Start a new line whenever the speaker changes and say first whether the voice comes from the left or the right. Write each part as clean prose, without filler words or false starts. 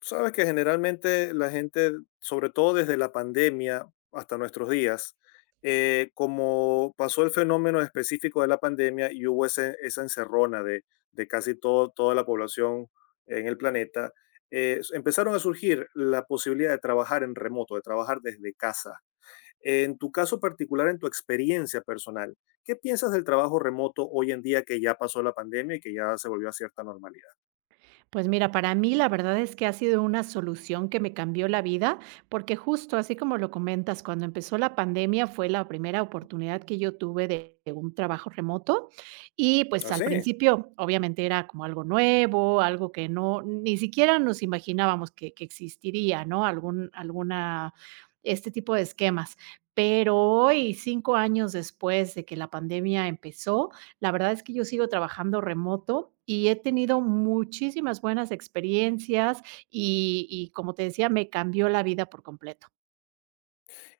left: Sabes que generalmente la gente, sobre todo desde la pandemia hasta nuestros días, como pasó el fenómeno específico de la pandemia y hubo esa encerrona de toda la población en el planeta, empezaron a surgir la posibilidad de trabajar en remoto, de trabajar desde casa. En tu caso particular, en tu experiencia personal, ¿qué piensas del trabajo remoto hoy en día que ya pasó la pandemia y que ya se volvió a cierta normalidad?
right: Pues mira, para mí la verdad es que ha sido una solución que me cambió la vida, porque justo así como lo comentas, cuando empezó la pandemia fue la primera oportunidad que yo tuve de un trabajo remoto y pues al
left: Así.
right: principio obviamente era como algo nuevo, algo que no, ni siquiera nos imaginábamos que existiría, ¿no? Algún, alguna, este tipo de esquemas. Pero hoy, 5 años después de que la pandemia empezó, la verdad es que yo sigo trabajando remoto y he tenido muchísimas buenas experiencias y como te decía, me cambió la vida por completo.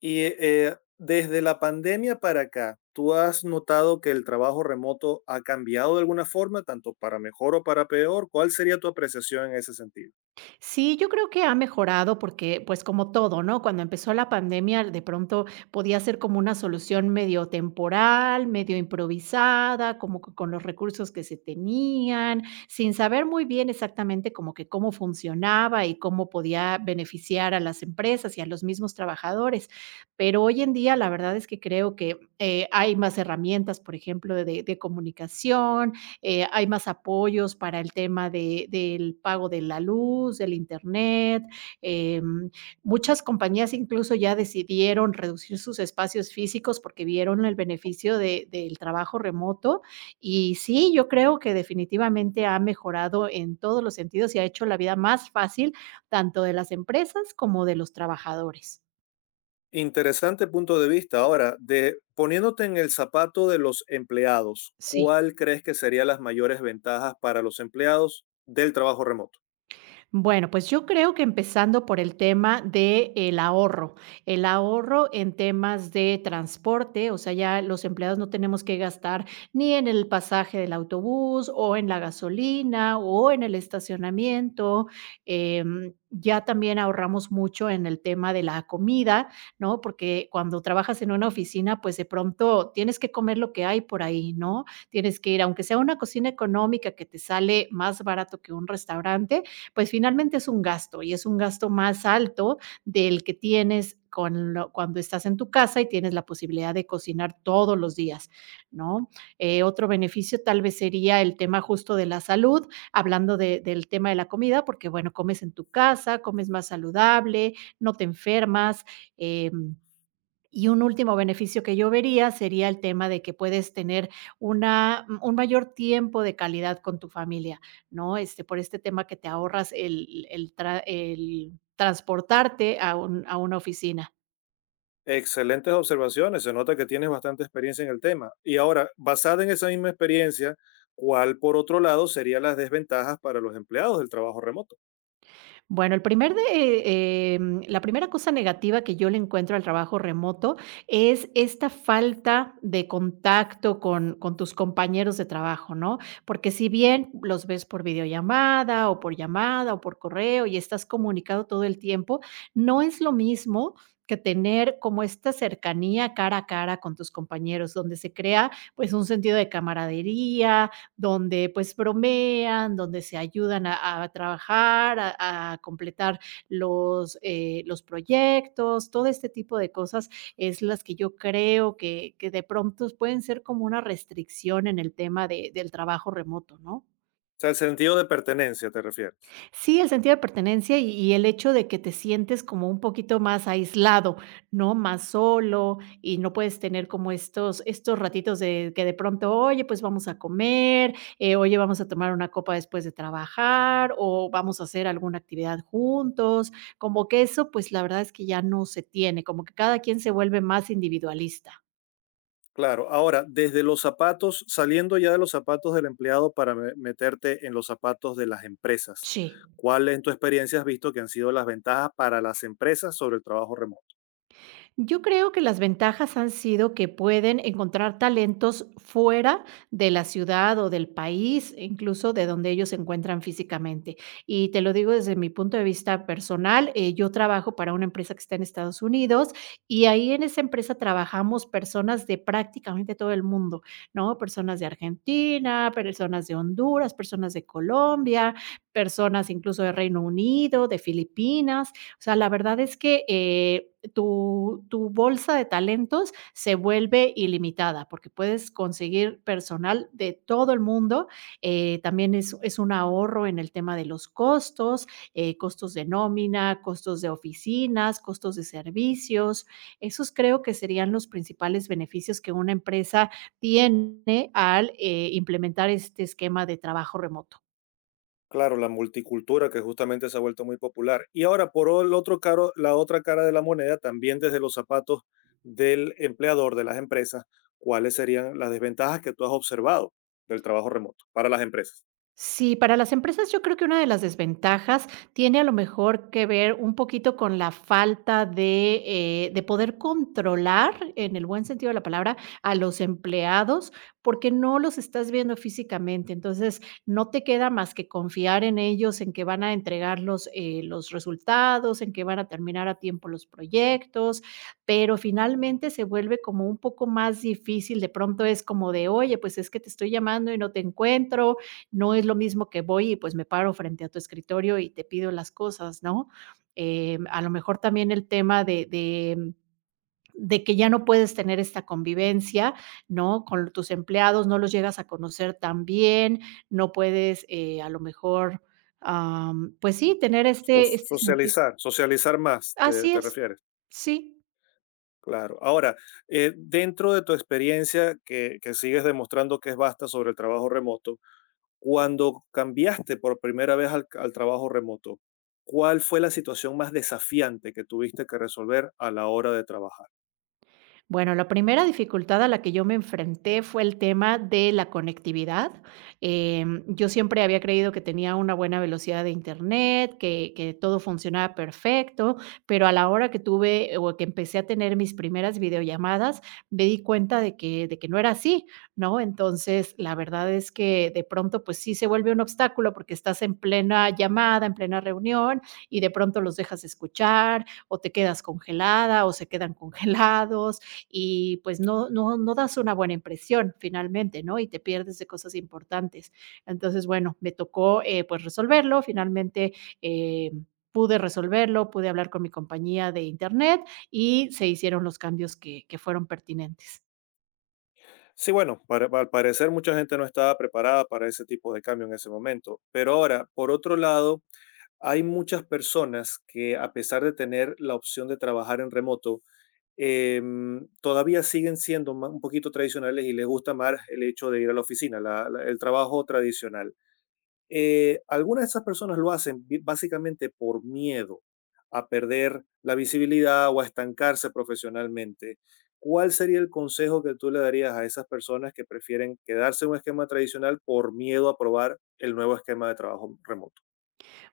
left: Y desde la pandemia para acá, ¿tú has notado que el trabajo remoto ha cambiado de alguna forma, tanto para mejor o para peor? ¿Cuál sería tu apreciación en ese sentido?
right: Sí, yo creo que ha mejorado porque, pues, como todo, ¿no? Cuando empezó la pandemia, de pronto podía ser como una solución medio temporal, medio improvisada, como que con los recursos que se tenían, sin saber muy bien exactamente como que cómo funcionaba y cómo podía beneficiar a las empresas y a los mismos trabajadores. Pero hoy en día, la verdad es que creo que hay más herramientas, por ejemplo, de comunicación, hay más apoyos para el tema de del pago de la luz, del Internet, em, muchas compañías incluso ya decidieron reducir sus espacios físicos porque vieron el beneficio de del trabajo remoto. Y sí, yo creo que definitivamente ha mejorado en todos los sentidos y ha hecho la vida más fácil, tanto de las empresas como de los trabajadores.
left: Interesante punto de vista. Ahora, de, poniéndote en el zapato de los empleados,
right: Sí.
left: ¿cuál crees que serían las mayores ventajas para los empleados del trabajo remoto?
right: Bueno, pues yo creo que empezando por el tema de el ahorro. El ahorro en temas de transporte, o sea, ya los empleados no tenemos que gastar ni en el pasaje del autobús, o en la gasolina, o en el estacionamiento. Ya también ahorramos mucho en el tema de la comida, ¿no? Porque cuando trabajas en una oficina, pues de pronto tienes que comer lo que hay por ahí, ¿no? Tienes que ir, aunque sea una cocina económica que te sale más barato que un restaurante, pues finalmente es un gasto y es un gasto más alto del que tienes con cuando estás en tu casa y tienes la posibilidad de cocinar todos los días, ¿no? Otro beneficio tal vez sería el tema justo de la salud, hablando del tema de la comida, porque bueno, comes en tu casa, comes más saludable, no te enfermas, eh, y un último beneficio que yo vería sería el tema de que puedes tener un mayor tiempo de calidad con tu familia, ¿no? Este, por este tema que te ahorras el transportarte a un a una oficina.
left: Excelentes observaciones, se nota que tienes bastante experiencia en el tema. Y ahora, basada en esa misma experiencia, ¿cuál por otro lado serían las desventajas para los empleados del trabajo remoto?
right: Bueno, el primer de, em, la primera cosa negativa que yo le encuentro al trabajo remoto es esta falta de contacto con tus compañeros de trabajo, ¿no? Porque si bien los ves por videollamada o por llamada o por correo y estás comunicado todo el tiempo, no es lo mismo que tener como esta cercanía cara a cara con tus compañeros, donde se crea pues un sentido de camaradería, donde pues bromean, donde se ayudan a trabajar, a completar los proyectos, todo este tipo de cosas es las que yo creo que de pronto pueden ser como una restricción en el tema del trabajo remoto, ¿no?
left: O sea, el sentido de pertenencia, ¿te refieres?
right: Sí, el sentido de pertenencia y el hecho de que te sientes como un poquito más aislado, ¿no? Más solo y no puedes tener como estos ratitos de que de pronto, oye, pues vamos a comer, oye, vamos a tomar una copa después de trabajar o vamos a hacer alguna actividad juntos, como que eso, pues la verdad es que ya no se tiene, como que cada quien se vuelve más individualista.
left: Claro, ahora, desde los zapatos, saliendo ya de los zapatos del empleado para meterte en los zapatos de las empresas,
right: Sí.
left: ¿cuál en tu experiencia has visto que han sido las ventajas para las empresas sobre el trabajo remoto?
right: Yo creo que las ventajas han sido que pueden encontrar talentos fuera de la ciudad o del país, incluso de donde ellos se encuentran físicamente. Y te lo digo desde mi punto de vista personal, yo trabajo para una empresa que está en Estados Unidos y ahí en esa empresa trabajamos personas de prácticamente todo el mundo, ¿no? Personas de Argentina, personas de Honduras, personas de Colombia, personas incluso de Reino Unido, de Filipinas. O sea, la verdad es que... tu bolsa de talentos se vuelve ilimitada porque puedes conseguir personal de todo el mundo. También es un ahorro en el tema de los costos, costos de nómina, costos de oficinas, costos de servicios. Esos creo que serían los principales beneficios que una empresa tiene al implementar este esquema de trabajo remoto.
left: Claro, la multicultura que justamente se ha vuelto muy popular. Y ahora, por el otro caro, la otra cara de la moneda, también desde los zapatos del empleador, de las empresas, ¿cuáles serían las desventajas que tú has observado del trabajo remoto para las empresas?
right: Sí, para las empresas yo creo que una de las desventajas tiene a lo mejor que ver un poquito con la falta de poder controlar, en el buen sentido de la palabra, a los empleados, porque no los estás viendo físicamente. Entonces, no te queda más que confiar en ellos, en que van a entregar los resultados, en que van a terminar a tiempo los proyectos, pero finalmente se vuelve como un poco más difícil. De pronto es como de, oye, pues es que te estoy llamando y no te encuentro no es lo mismo que voy y pues me paro frente a tu escritorio y te pido las cosas, ¿no? A lo mejor también el tema de que ya no puedes tener esta convivencia, ¿no? Con tus empleados, no los llegas a conocer tan bien, no puedes a lo mejor, pues sí, tener este sentido.
left: Socializar, socializar más,
right: Así
left: te
right: es,
left: refieres.
right: sí.
left: Claro. Ahora, dentro de tu experiencia que sigues demostrando que es vasta sobre el trabajo remoto, cuando cambiaste por primera vez al trabajo remoto, ¿cuál fue la situación más desafiante que tuviste que resolver a la hora de trabajar?
right: Bueno, la primera dificultad a la que yo me enfrenté fue el tema de la conectividad. Yo siempre había creído que tenía una buena velocidad de internet, que todo funcionaba perfecto, pero a la hora que tuve o que empecé a tener mis primeras videollamadas, me di cuenta de que no era así, ¿no? Entonces, la verdad es que de pronto, pues sí se vuelve un obstáculo porque estás en plena llamada, en plena reunión y de pronto los dejas de escuchar o te quedas congelada o se quedan congelados y pues no das una buena impresión finalmente, ¿no? Y te pierdes de cosas importantes. Entonces, bueno, me tocó pues resolverlo, finalmente... eh, pude resolverlo, pude hablar con mi compañía de internet y se hicieron los cambios que fueron pertinentes.
left: Sí, bueno, al parecer mucha gente no estaba preparada para ese tipo de cambio en ese momento, pero ahora, por otro lado, hay muchas personas que a pesar de tener la opción de trabajar en remoto, todavía siguen siendo un poquito tradicionales y les gusta más el hecho de ir a la oficina, el trabajo tradicional. Algunas de esas personas lo hacen básicamente por miedo a perder la visibilidad o a estancarse profesionalmente. ¿Cuál sería el consejo que tú le darías a esas personas que prefieren quedarse en un esquema tradicional por miedo a probar el nuevo esquema de trabajo remoto?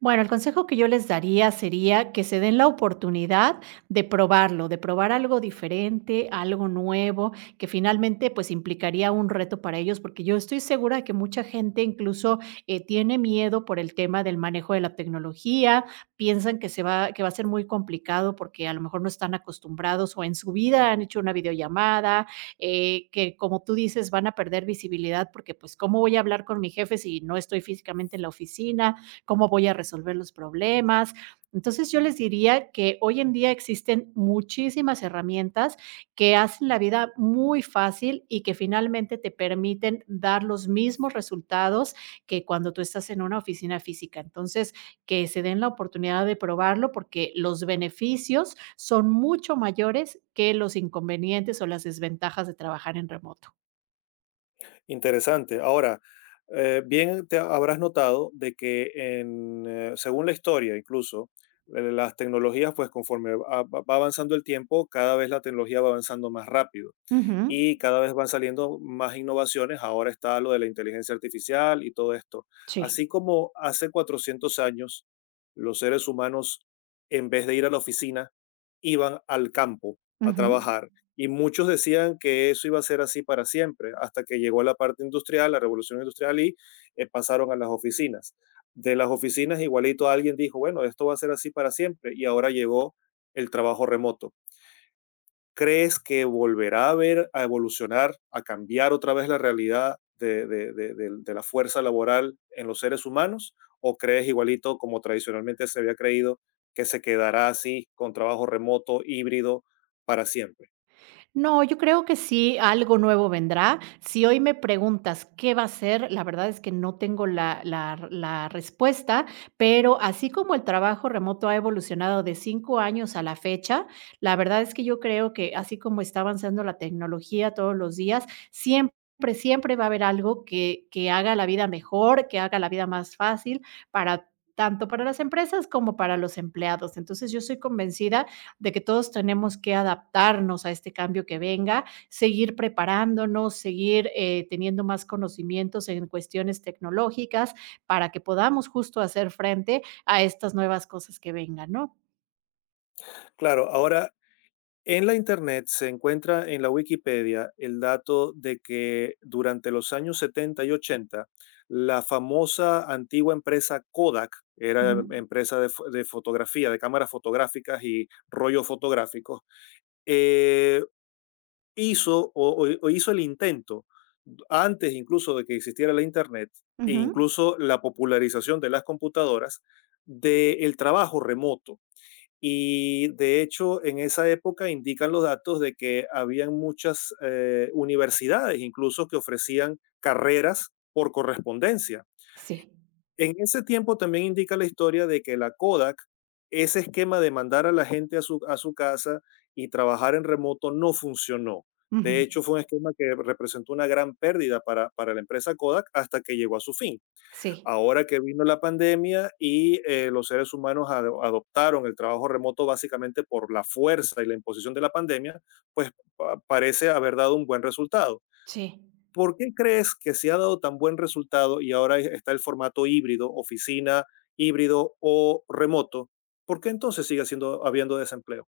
right: Bueno, el consejo que yo les daría sería que se den la oportunidad de probarlo, de probar algo diferente, algo nuevo, que finalmente pues implicaría un reto para ellos, porque yo estoy segura de que mucha gente incluso tiene miedo por el tema del manejo de la tecnología, piensan que se va, que va a ser muy complicado porque a lo mejor no están acostumbrados o en su vida han hecho una videollamada, que como tú dices van a perder visibilidad porque pues cómo voy a hablar con mi jefe si no estoy físicamente en la oficina cómo voy a resolver los problemas. Entonces yo les diría que hoy en día existen muchísimas herramientas que hacen la vida muy fácil y que finalmente te permiten dar los mismos resultados que cuando tú estás en una oficina física. Entonces, que se den la oportunidad de probarlo porque los beneficios son mucho mayores que los inconvenientes o las desventajas de trabajar en remoto.
left: Interesante. Ahora, bien te habrás notado de que en, según la historia incluso, las tecnologías, pues conforme va avanzando el tiempo, cada vez la tecnología va avanzando más rápido
right: Ujú,
left: y cada vez van saliendo más innovaciones. Ahora está lo de la inteligencia artificial y todo esto.
right: sí.
left: Así como hace 400 años los seres humanos, en vez de ir a la oficina, iban al campo a
right: Ujú.
left: trabajar y muchos decían que eso iba a ser así para siempre, hasta que llegó la parte industrial, la revolución industrial y pasaron a las oficinas. De las oficinas igualito alguien dijo, bueno, esto va a ser así para siempre y ahora llegó el trabajo remoto. ¿Crees que volverá a ver, a evolucionar, a cambiar otra vez la realidad de, de la fuerza laboral en los seres humanos? ¿O crees igualito como tradicionalmente se había creído que se quedará así con trabajo remoto, híbrido, para siempre?
right: No, yo creo que sí, algo nuevo vendrá. Si hoy me preguntas qué va a ser, la verdad es que no tengo la respuesta, pero así como el trabajo remoto ha evolucionado de 5 años a la fecha, la verdad es que yo creo que así como está avanzando la tecnología todos los días, siempre, siempre va a haber algo que haga la vida mejor, que haga la vida más fácil para tanto para las empresas como para los empleados. Entonces, yo soy convencida de que todos tenemos que adaptarnos a este cambio que venga, seguir preparándonos, seguir teniendo más conocimientos en cuestiones tecnológicas para que podamos justo hacer frente a estas nuevas cosas que vengan, ¿no?
left: Claro, ahora en la Internet se encuentra en la Wikipedia el dato de que durante los años 70 y 80 la famosa antigua empresa Kodak, era
right: Ujú,
left: empresa de, de fotografía, de cámaras fotográficas y rollos fotográficos, eh, hizo o, o hizo el intento, antes incluso de que existiera la Internet, e
right: ujú,
left: incluso la popularización de las computadoras, del trabajo remoto y de hecho, en esa época indican los datos de que habían muchas universidades, incluso que ofrecían carreras por correspondencia.
right: sí,
left: En ese tiempo también indica la historia de que la Kodak, ese esquema de mandar a la gente a a su casa y trabajar en remoto no funcionó. De
right: ujú,
left: hecho, fue un esquema que representó una gran pérdida para la empresa Kodak hasta que llegó a su fin.
right: sí,
left: Ahora que vino la pandemia y los seres humanos adoptaron el trabajo remoto básicamente por la fuerza y la imposición de la pandemia, pues parece haber dado un buen resultado.
right: sí.
left: ¿Por qué crees que se ha dado tan buen resultado y ahora está el formato híbrido, oficina, híbrido o remoto? ¿Por qué entonces sigue siendo, habiendo desempleo?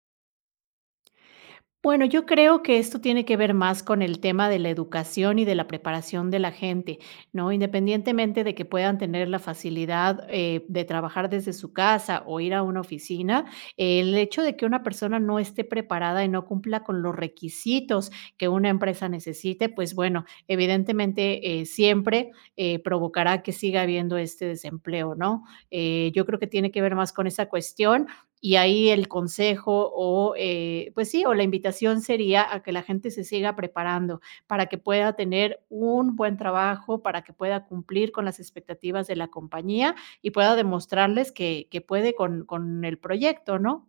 right: Bueno, yo creo que esto tiene que ver más con el tema de la educación y de la preparación de la gente, ¿no? Independientemente de que puedan tener la facilidad de trabajar desde su casa o ir a una oficina, el hecho de que una persona no esté preparada y no cumpla con los requisitos que una empresa necesite, pues bueno, evidentemente siempre provocará que siga habiendo este desempleo, ¿no? Yo creo que tiene que ver más con esa cuestión y ahí el consejo o, pues sí, o la invitación sería a que la gente se siga preparando para que pueda tener un buen trabajo, para que pueda cumplir con las expectativas de la compañía y pueda demostrarles que puede con el proyecto, ¿no?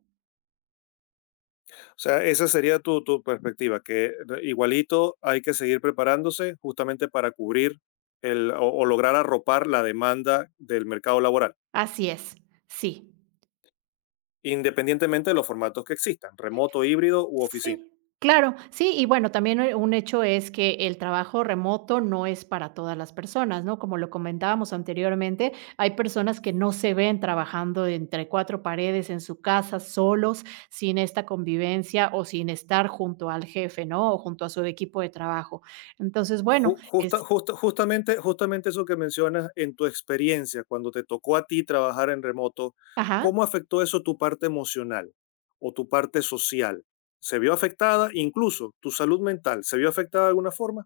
left: O sea, esa sería tu perspectiva, que igualito hay que seguir preparándose justamente para cubrir el, o lograr arropar la demanda del mercado laboral,
right: Así es, sí.
left: independientemente de los formatos que existan, remoto, híbrido u oficina.
right: Sí, claro, sí, y bueno, también un hecho es que el trabajo remoto no es para todas las personas, ¿no? Como lo comentábamos anteriormente, hay personas que no se ven trabajando entre cuatro paredes en su casa, solos, sin esta convivencia o sin estar junto al jefe, ¿no? O junto a su equipo de trabajo. Entonces, bueno, es...
left: Justamente justamente eso que mencionas en tu experiencia, cuando te tocó a ti trabajar en remoto,
right: Ajá.
left: ¿cómo afectó eso tu parte emocional o tu parte social? ¿Se vio afectada incluso tu salud mental? ¿Se vio afectada de alguna forma?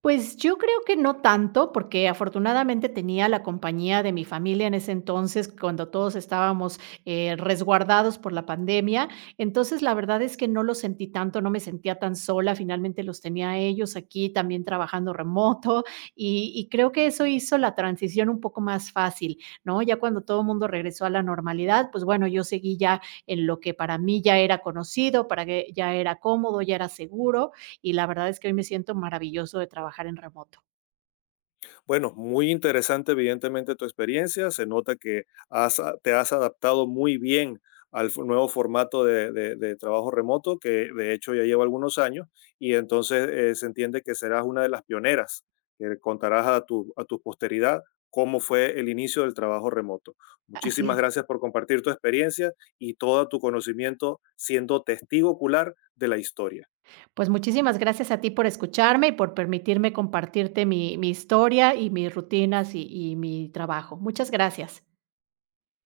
right: Pues yo creo que no tanto, porque afortunadamente tenía la compañía de mi familia en ese entonces, cuando todos estábamos resguardados por la pandemia. Entonces, la verdad es que no lo sentí tanto, no me sentía tan sola. Finalmente los tenía a ellos aquí también trabajando remoto y creo que eso hizo la transición un poco más fácil, ¿no? Ya cuando todo el mundo regresó a la normalidad, pues bueno, yo seguí ya en lo que para mí ya era conocido, para que ya era cómodo, ya era seguro y la verdad es que hoy me siento maravilloso de trabajar en remoto.
left: Bueno, muy interesante evidentemente tu experiencia, se nota que te has adaptado muy bien al nuevo formato de, de trabajo remoto, que de hecho ya lleva algunos años, y entonces se entiende que serás una de las pioneras, que contarás a a tu posteridad cómo fue el inicio del trabajo remoto.
right: Así
left: Muchísimas
right: es.
left: gracias por compartir tu experiencia y todo tu conocimiento siendo testigo ocular de la historia.
right: Pues muchísimas gracias a ti por escucharme y por permitirme compartirte mi historia y mis rutinas y mi trabajo. Muchas gracias.